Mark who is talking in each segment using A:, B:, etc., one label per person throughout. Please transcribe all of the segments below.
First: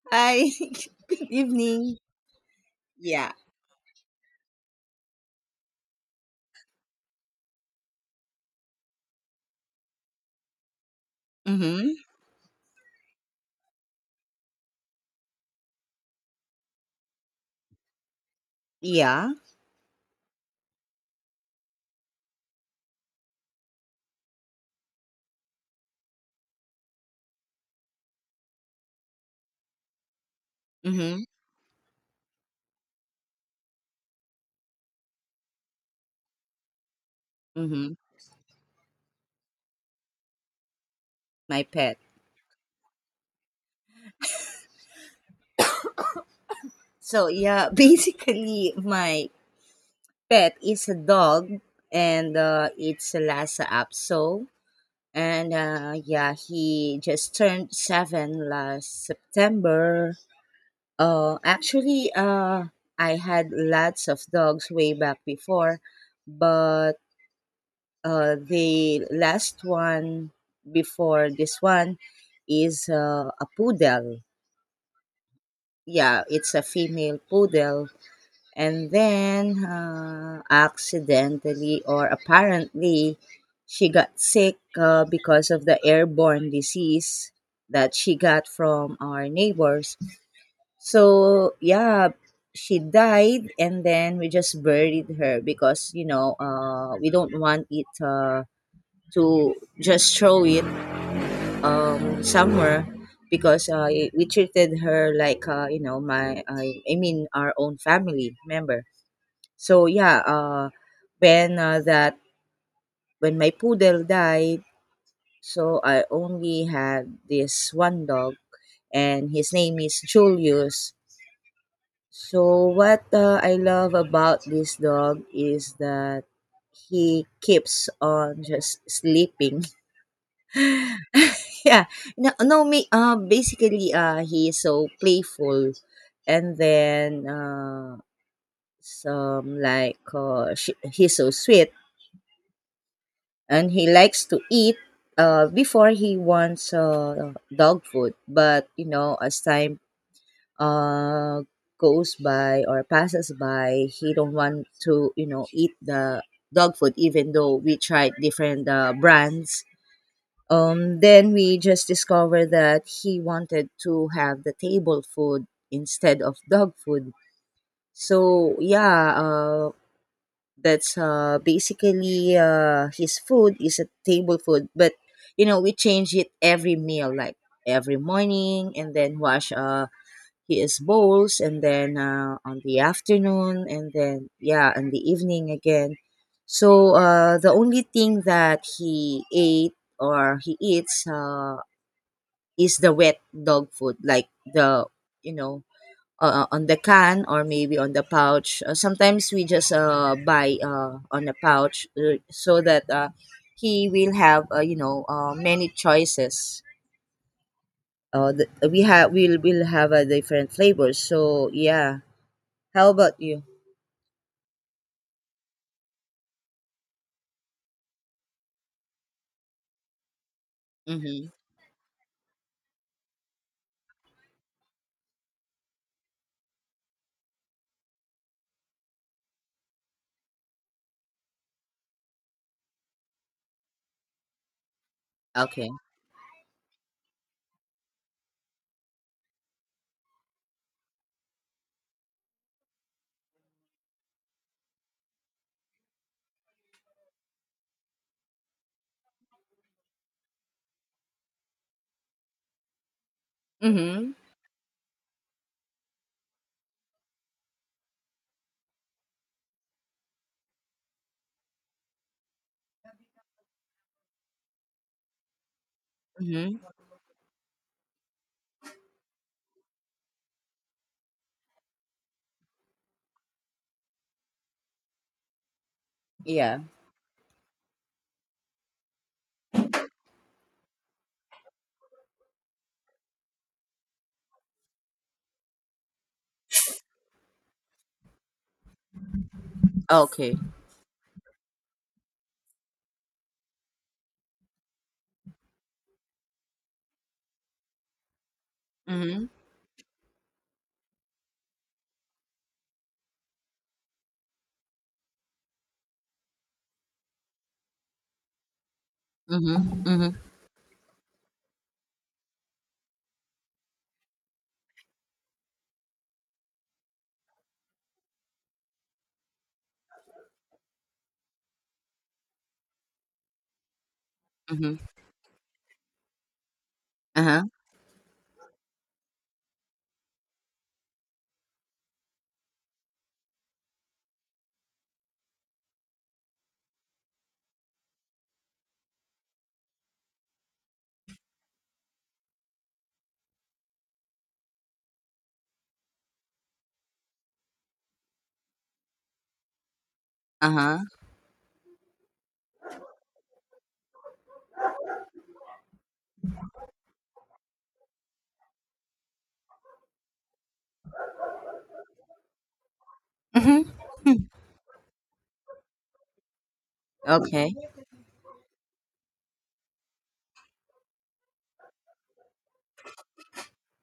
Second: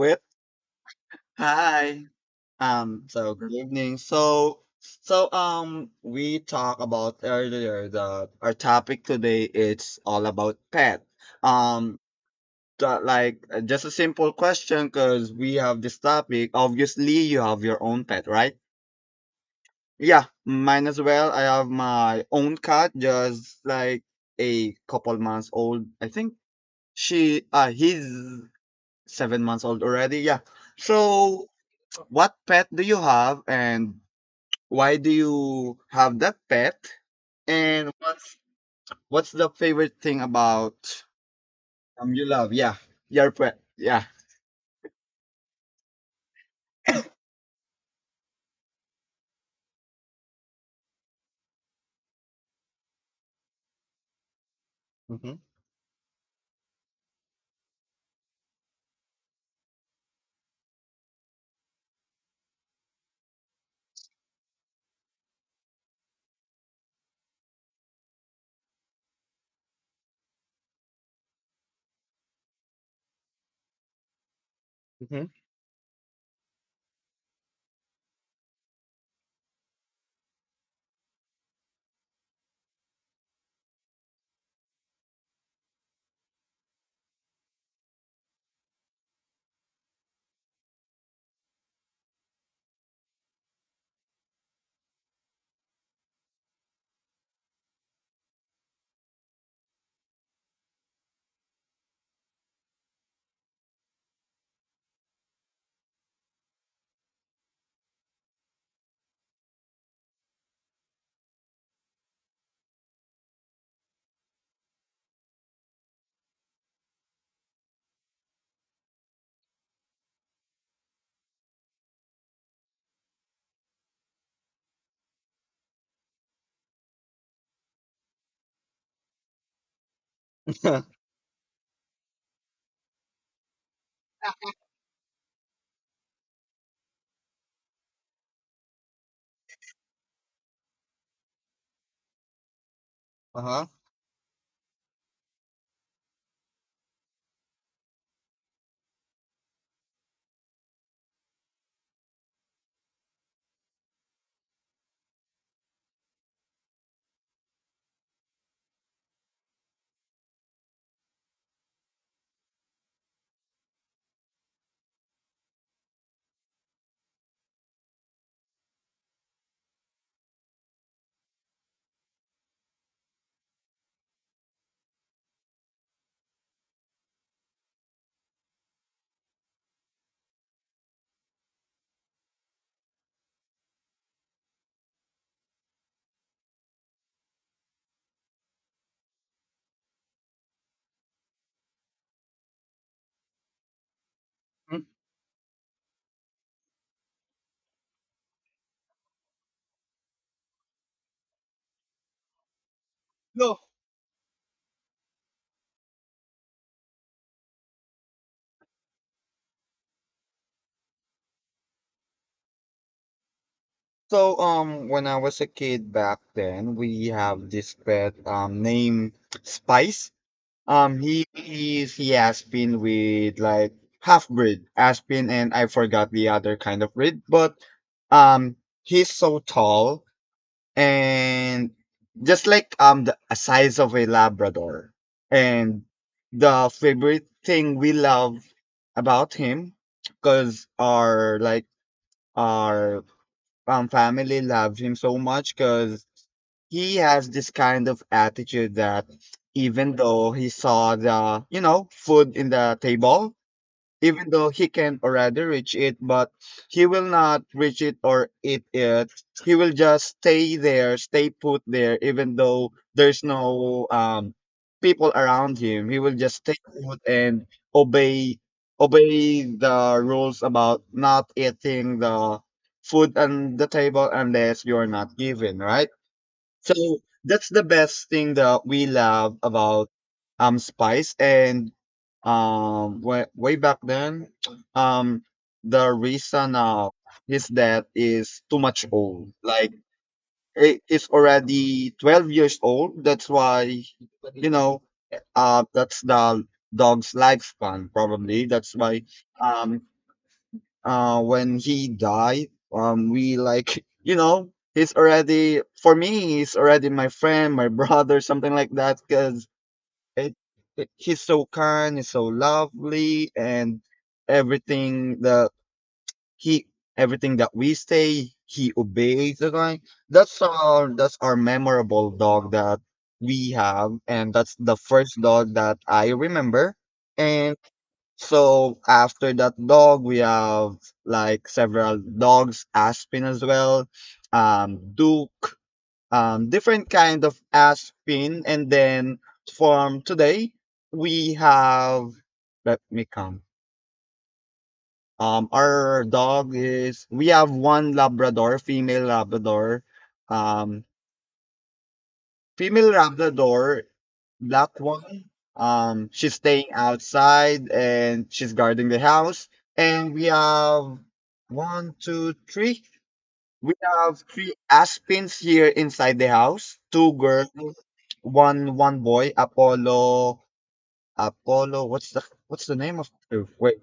A: Well,
B: Hi. Good evening.
A: hi. Um,
B: Yeah.
A: so good evening. So we talked about earlier the our topic today it's all about pet.
B: Mm-hmm.
A: Um, like, just a simple question because we have this topic. Obviously, you have your own pet, right?
B: Yeah.
A: Yeah, mine as well. I have my own cat, just like a couple months old. I think he's 7 months old already. Yeah.
B: Mm-hmm.
A: So what pet do you have and why do you have that pet?
B: Mm-hmm.
A: And what's the favorite thing about
B: My pet.
A: you love? Yeah, your pet. Yeah.
B: Basically my pet is a dog and it's a Lhasa Apso.
A: Mm-hmm.
B: And yeah, he just turned seven last September. Actually, I had lots of dogs way back before, but the last one before this one is a poodle.
A: Mm-hmm.
B: Yeah, it's a female poodle. And then accidentally or apparently, she got sick because of the airborne disease that she got from our neighbors. So, yeah, she died, and then we just buried her because, you know, we don't want it. To just throw it somewhere because we treated her like you know I mean our own family member. So yeah, uh, when uh, that when my poodle died, so I only had this one dog, and his name is Julius. So what I love about this dog is that he keeps on just sleeping. Yeah. No, no, me, basically, He is so playful. And then, he's so sweet
A: Uh-huh.
B: and he likes to eat. Before he wants, dog food. But, you know, as time, uh, goes by or passes by, he don't want to, you know, eat the dog food, even though we tried different, brands. Then we just discovered that he wanted to have the table food instead of dog food. So yeah, that's basically His food is a table food, but you know we change it every meal, like every morning, and then wash his bowls, and then on the afternoon, and then yeah, in the evening again. So the only thing that he ate or he eats is the wet dog food, like
A: Mm.
B: the you know on the can or maybe on the pouch. Sometimes we just buy on the pouch so that
A: No.
B: he will have you know many choices. The, we have we'll will have different flavors. So yeah, how about you?
A: So when I was a kid back then, we have this pet named Spice.
B: Mm-hmm.
A: He has been with like half breed aspin, and I forgot the other kind of breed. But um, he's so tall and just like the size of a Labrador.
B: Okay.
A: And the favorite thing we love about him, cause our family loves him so much, cause he has this kind of attitude that even though he saw the food in the table,
B: Mm-hmm.
A: even though he can already reach it, but he will not reach it or eat it. He will just stay put there, even though there's no people around him. He will just stay
B: Mm-hmm.
A: put and obey obey the rules about not eating the food on the table unless you're not given, right?
B: Yeah.
A: So that's the best thing that we love about Spice. And way, way back then, um the reason of his death is too much old, like
B: Okay.
A: it's already 12 years old. That's why, you know, that's the dog's lifespan probably. That's why
B: Mm-hmm.
A: um when he died, we, like, he's already for me, he's already my friend, my brother, something like that, because
B: Mm-hmm. Mm-hmm.
A: it, it he's so kind, he's so lovely, and everything that he everything that we say he obeys the guy. That's our memorable dog that we have, and that's the
B: Mm-hmm.
A: first dog that I remember.
B: Uh-huh.
A: And so after that dog, we have like several dogs, Aspen as well, Duke, different kind of Aspen, and then from today we have. Let me come. Our dog is we have one Labrador, female Labrador.
B: Uh-huh.
A: Um, Female Labrador, black one. She's staying outside and she's guarding the house. And we have one, two, three.
B: Mm-hmm.
A: We have three aspins here inside the house. Two girls,
B: Okay.
A: one boy. Apollo, Apollo. What's the name of? Oh, wait,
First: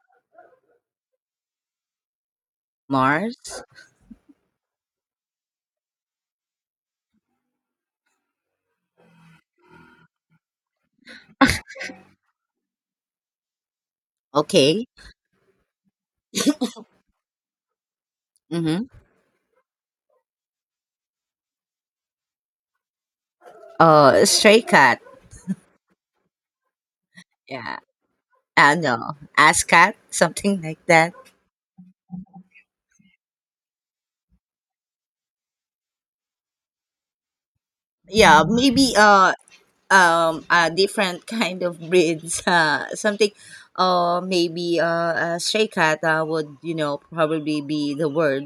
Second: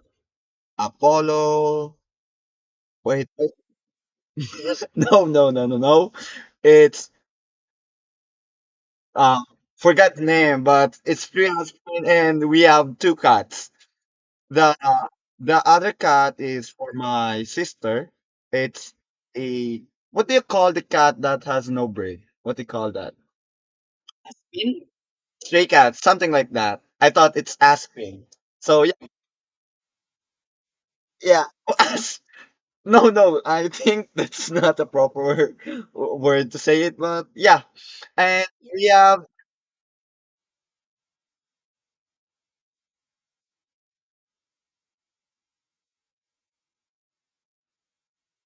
A: Apollo. Wait.
B: Mars.
A: No, no, no, no, no. It's uh, forgot the name, but it's three husband and we have two cats. The
B: Okay.
A: uh, the other cat is for my sister.
B: Mm-hmm.
A: It's a what do you call the cat that has no brain? What do you call that?
B: Stray
A: Stray
B: cat.
A: Stray cat, something like that. I thought it's
B: Yeah.
A: Aspen.
B: I
A: So yeah,
B: know. Ass cat, something like that.
A: yeah. as- No, no, I think that's not a proper word to say it, but yeah.
B: Yeah,
A: And
B: maybe
A: yeah.
B: a different kind of breeds. Something. Maybe a stray cat would you know probably be the word.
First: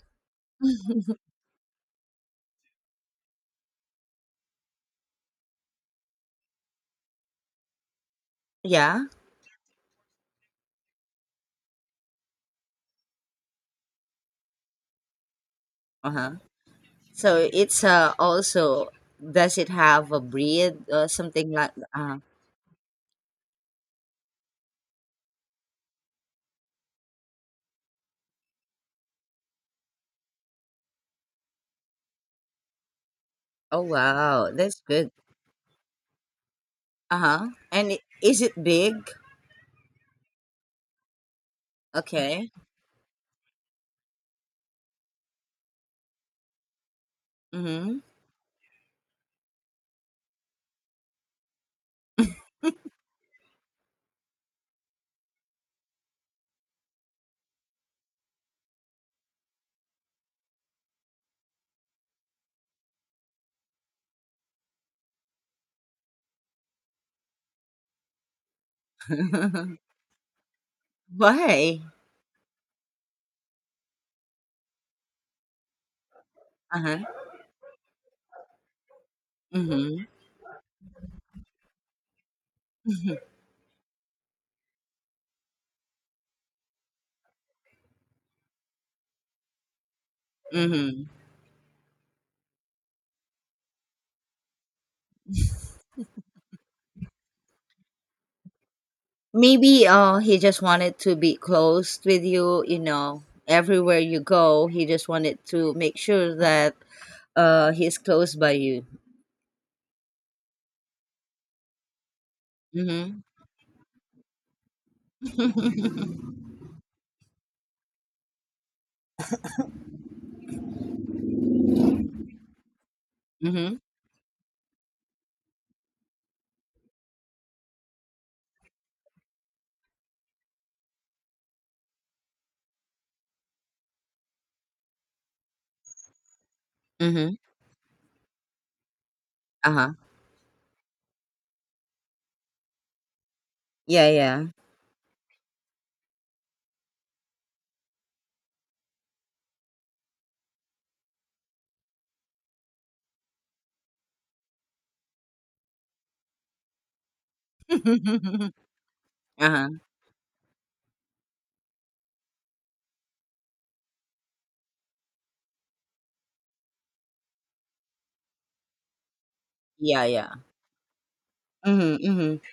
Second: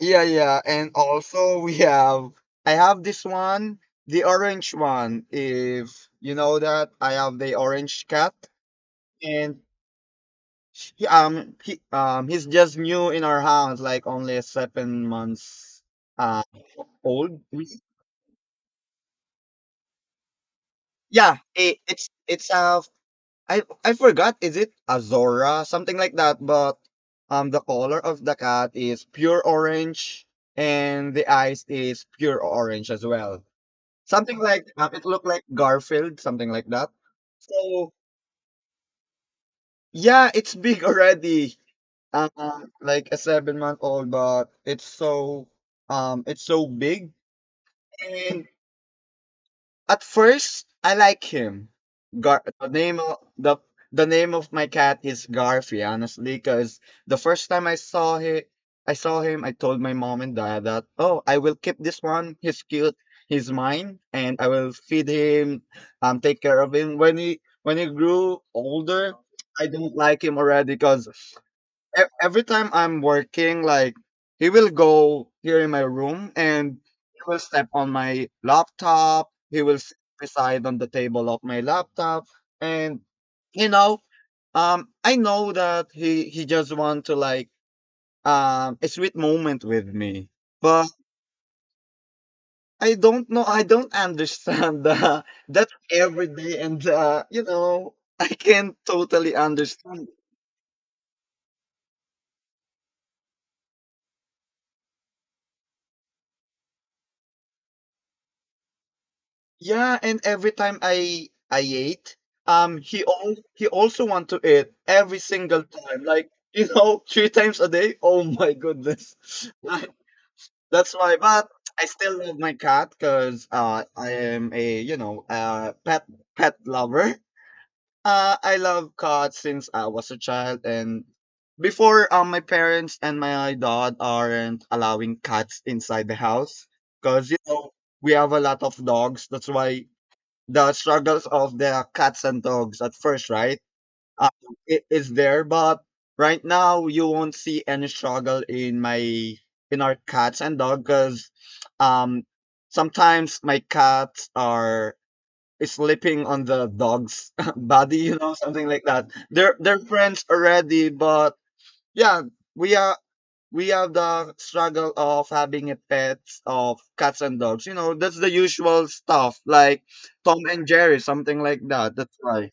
A: Yeah, yeah, and also we have I have this one, the orange one. If you know that, I have the orange cat,
B: Yeah.
A: and he's just new in our house, like only 7 months
B: Uh huh.
A: uh old.
B: So it's also does it have a breed or
A: Yeah,
B: something like?
A: it, it's a I forgot, is it Azora, something like that, but the color of the cat is pure orange, and the eyes is pure orange as well.
B: Oh
A: Something
B: wow,
A: like
B: that's
A: it
B: good.
A: looked like Garfield, something like that.
B: Uh huh.
A: So
B: And is it big?
A: yeah, it's big already. Uh,
B: Okay.
A: like a 7 month old, but it's so big.
B: Mm-hmm.
A: And at first, I like him. Gar- the name of the the name of my cat is Garfi, honestly, because the first time I saw him, I told my mom and dad that, oh, I will keep this one. He's cute. He's mine, and I will feed him, take care of him. When he grew older, I don't like him already, because
B: Why?
A: every time I'm working, like he will go here in my room and
B: Uh huh.
A: he will step on my laptop. He will sit
B: Mhm,
A: beside on the table of my laptop, and
B: mhm,
A: you know, I know that he just want to like a sweet moment with me, but
B: mhm.
A: I don't know. I don't understand that. That's every day, and I can't totally
B: Maybe
A: understand.
B: he just wanted to be close with you, you know, everywhere you go, he just wanted to make sure that he's close by you.
A: Yeah, and every time I ate,
B: Mhm.
A: he also want to eat every single time, like three times a day. Oh my goodness, I- that's why. But I still love my cat because
B: Mhm.
A: I am a pet lover. I love cats since I was a child, and before my parents and my dad aren't allowing cats inside the house because
B: Mhm.
A: we have a lot of dogs. That's why
B: Uh-huh.
A: the struggles of the cats and dogs at first, right?
B: Yeah,
A: Uh,
B: yeah.
A: it is there, but right now you won't see any struggle in my in our cats and dog, because um sometimes my cats are sleeping on the dog's body, something like that. They're
B: Uh-huh.
A: they're friends already, but yeah, we are we have the struggle of having a pets of cats and dogs. That's the usual stuff, like
B: Yeah, yeah.
A: Tom and Jerry, something like that.
B: Mhm,
A: That's
B: mhm.
A: why.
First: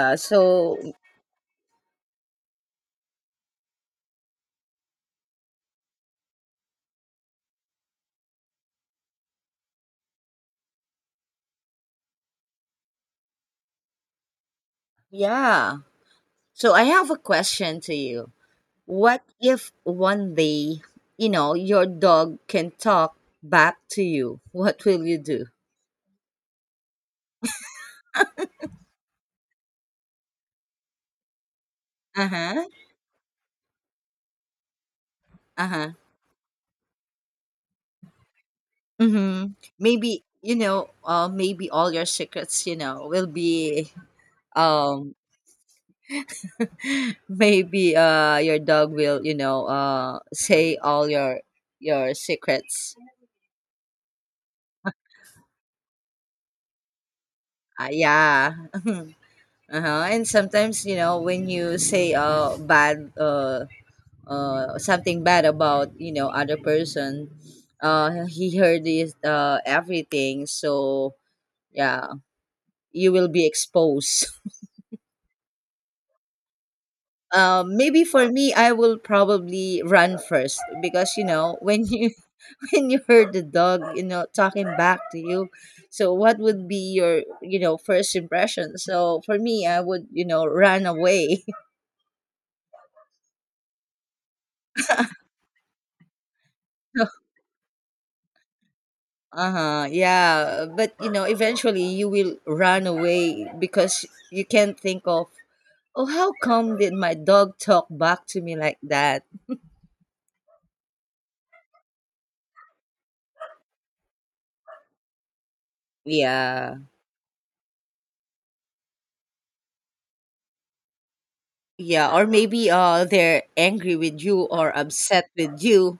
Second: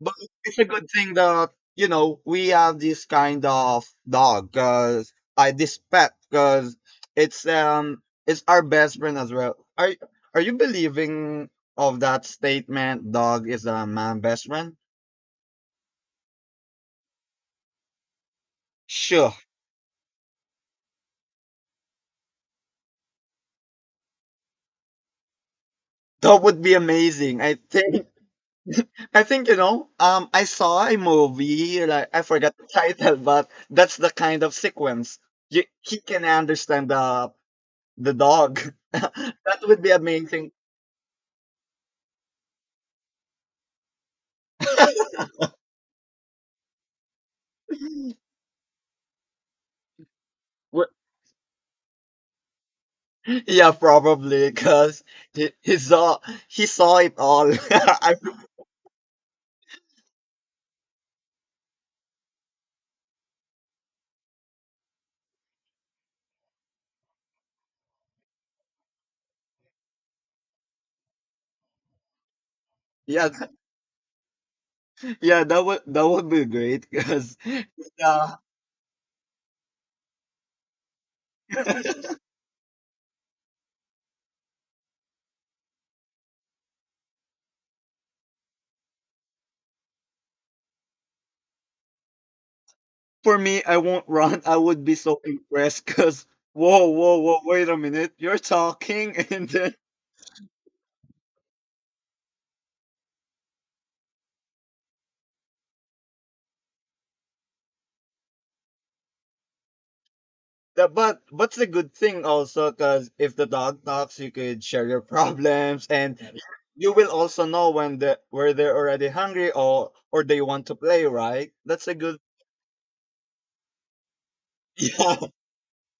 A: But it's a
B: so
A: good thing that we have this kind of dog, cause I this pet, cause it's our best friend as well. Are you believing of that statement? Dog is a man best friend.
B: yeah. So I have a question to you. What
A: Sure,
B: if one day, you know, your dog can talk back to you? What will you do?
A: that would be amazing. I think. I saw a movie. Like I forgot
B: Uh-huh.
A: the title, but that's the kind of sequence.
B: Uh-huh.
A: He can understand the dog.
B: Mm-hmm.
A: That would be
B: Maybe,
A: amazing.
B: you know, maybe all your secrets, you know, will be um Maybe your dog will, you know, say
A: Wh-
B: all your secrets.
A: Yeah, probably because he, he saw he saw it all.
B: Yeah. Uh-huh. And sometimes, you know, when you say bad something bad about, you know, other person, he heard this everything, so yeah, you will
A: Yeah,
B: be exposed.
A: yeah, that would be great because
B: Maybe for
A: yeah,
B: me, I will probably run first because you know when you when you heard the dog, you know, talking back to you. So what would be your you know first impression? So for me, I would you know run away.
A: for me, I won't run. I would be so impressed because whoa,
B: uh
A: whoa, whoa, wait a minute, you're talking and then
B: huh. Yeah, but you know, eventually you will run away because you can't think of oh how come did my dog talk back to me like that?
A: Yeah, but what's the good thing also? Because if the dog talks, you could share your problems, and
B: Yeah.
A: you will also know when the where they're already hungry, or they want to play. Right? That's a
B: Yeah,
A: good.
B: or maybe they're angry with you or upset with you.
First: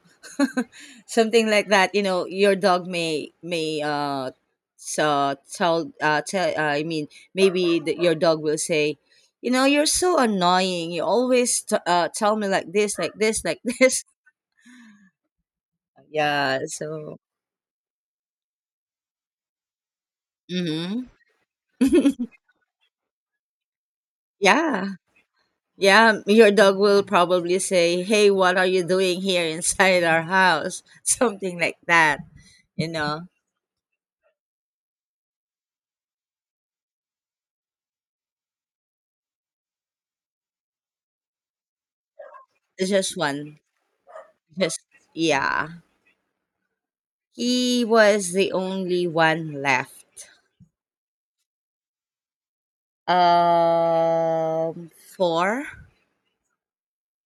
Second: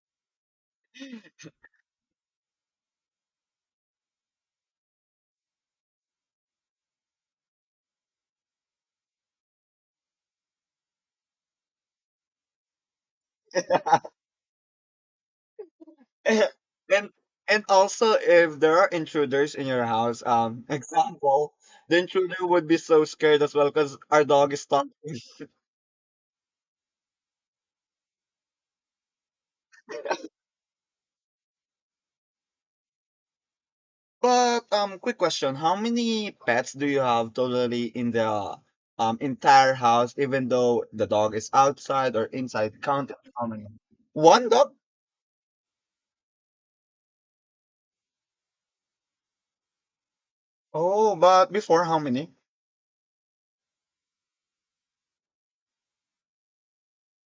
B: Something like that, you know, your dog may so tell tell I mean maybe your dog will say, "You know, you're so annoying. You always tell me like this, like this, like this."
A: Yeah.
B: Yeah,
A: and
B: so
A: and also, if there are intruders in your house,
B: mhm.
A: example, the intruder would be so scared as well because our dog is stuck.
B: Yeah. Yeah, your dog will probably say, "Hey, what are you doing here inside our house?" Something like that, you know.
A: But quick question: how many pets do you have totally in the entire house? Even though the dog is outside or inside, count
B: Just
A: how
B: one.
A: many? One dog.
B: Just yeah. He was the only one left.
A: Oh, but before how many?
B: 4.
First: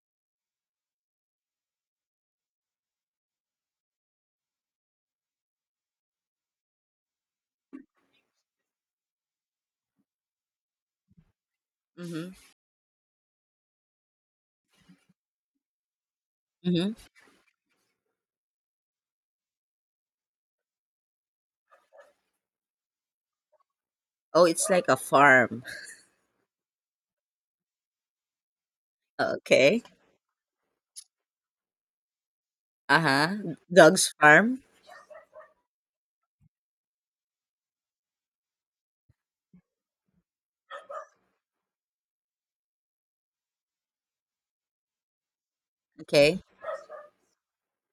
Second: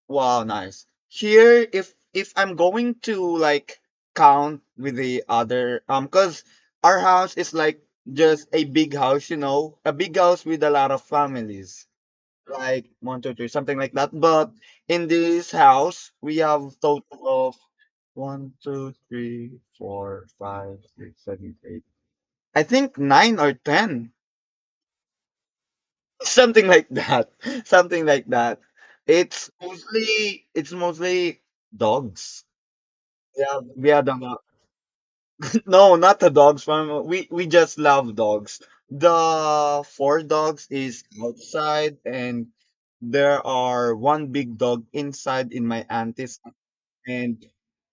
A: Wow, nice. Here, if I'm going to like count with the other, cause our house is like just a big house, a big house with a lot of families,
B: Mm-hmm.
A: like one, two, three, something like that. But in this house, we have
B: Mm-hmm.
A: total one, two, three, four, five, six, seven, eight. I think nine or ten,
B: Oh, it's like a farm.
A: something like that. Something like that. It's
B: Okay.
A: mostly it's mostly dogs.
B: Uh huh.
A: Yeah, we had
B: Dogs
A: a lot.
B: farm.
A: No, not the dogs farm. We just love dogs. The four dogs is outside, and there are one big dog inside in my auntie's,
B: Okay.
A: and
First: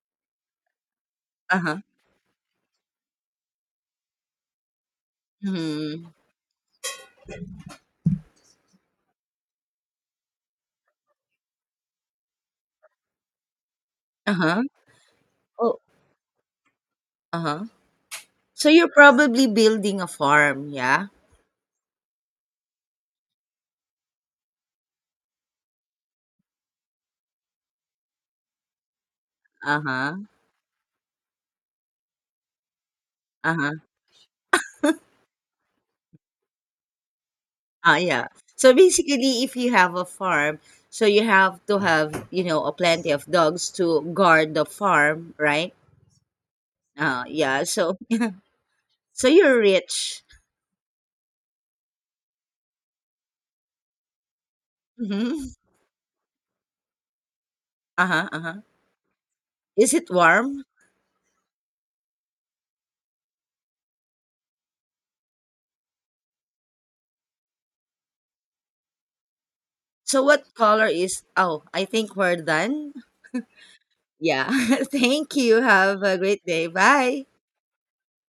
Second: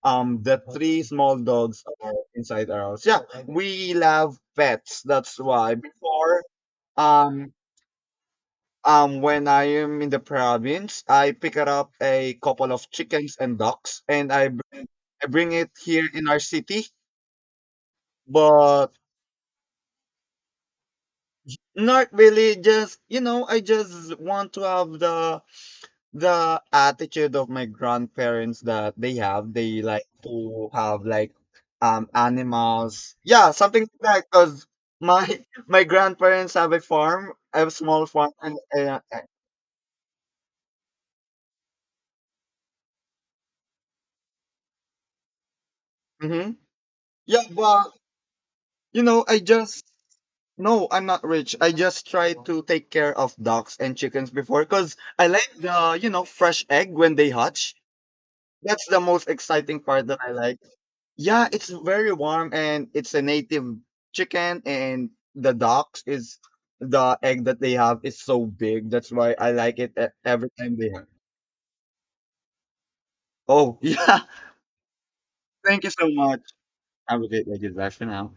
A: the three small
B: Uh huh.
A: dogs are inside our house. Yeah, we love pets. That's why
B: Mm-hmm.
A: before um when I am in the province, I pick up a couple of chickens and ducks, and
B: Uh huh.
A: I bring it
B: Oh.
A: here in our city,
B: Uh huh. So
A: but
B: you're probably building a farm, yeah?
A: not really. Just I just want to have the attitude of my grandparents, that they
B: Uh
A: like
B: huh.
A: to have like animals, yeah,
B: Uh huh.
A: something like that, because my my grandparents have a
B: Ah,
A: small
B: yeah.
A: farm and
B: So basically, if you have a farm, so you have to have you know a plenty of dogs to guard the farm, right?
A: mm-hmm.
B: Oh,
A: Yeah,
B: yeah.
A: but
B: So, so
A: I
B: you're
A: just.
B: rich.
A: No, I'm not rich. I just try to take care of ducks and chickens before because I like
B: Hmm.
A: the fresh egg when they hatch.
B: Uh-huh, uh-huh.
A: That's the most exciting
B: Is
A: part
B: it
A: that I like.
B: warm?
A: Yeah, it's very warm, and it's a native chicken, and the ducks is the egg that they have is so big. That's why I like it
B: So
A: every
B: what
A: time they
B: color
A: have.
B: is... Oh, I think we're done.
A: Oh, yeah.
B: Yeah. Thank you.
A: Thank you
B: Have
A: so
B: a
A: much.
B: great day.
A: Have
B: Bye.
A: a great day. Bye for now.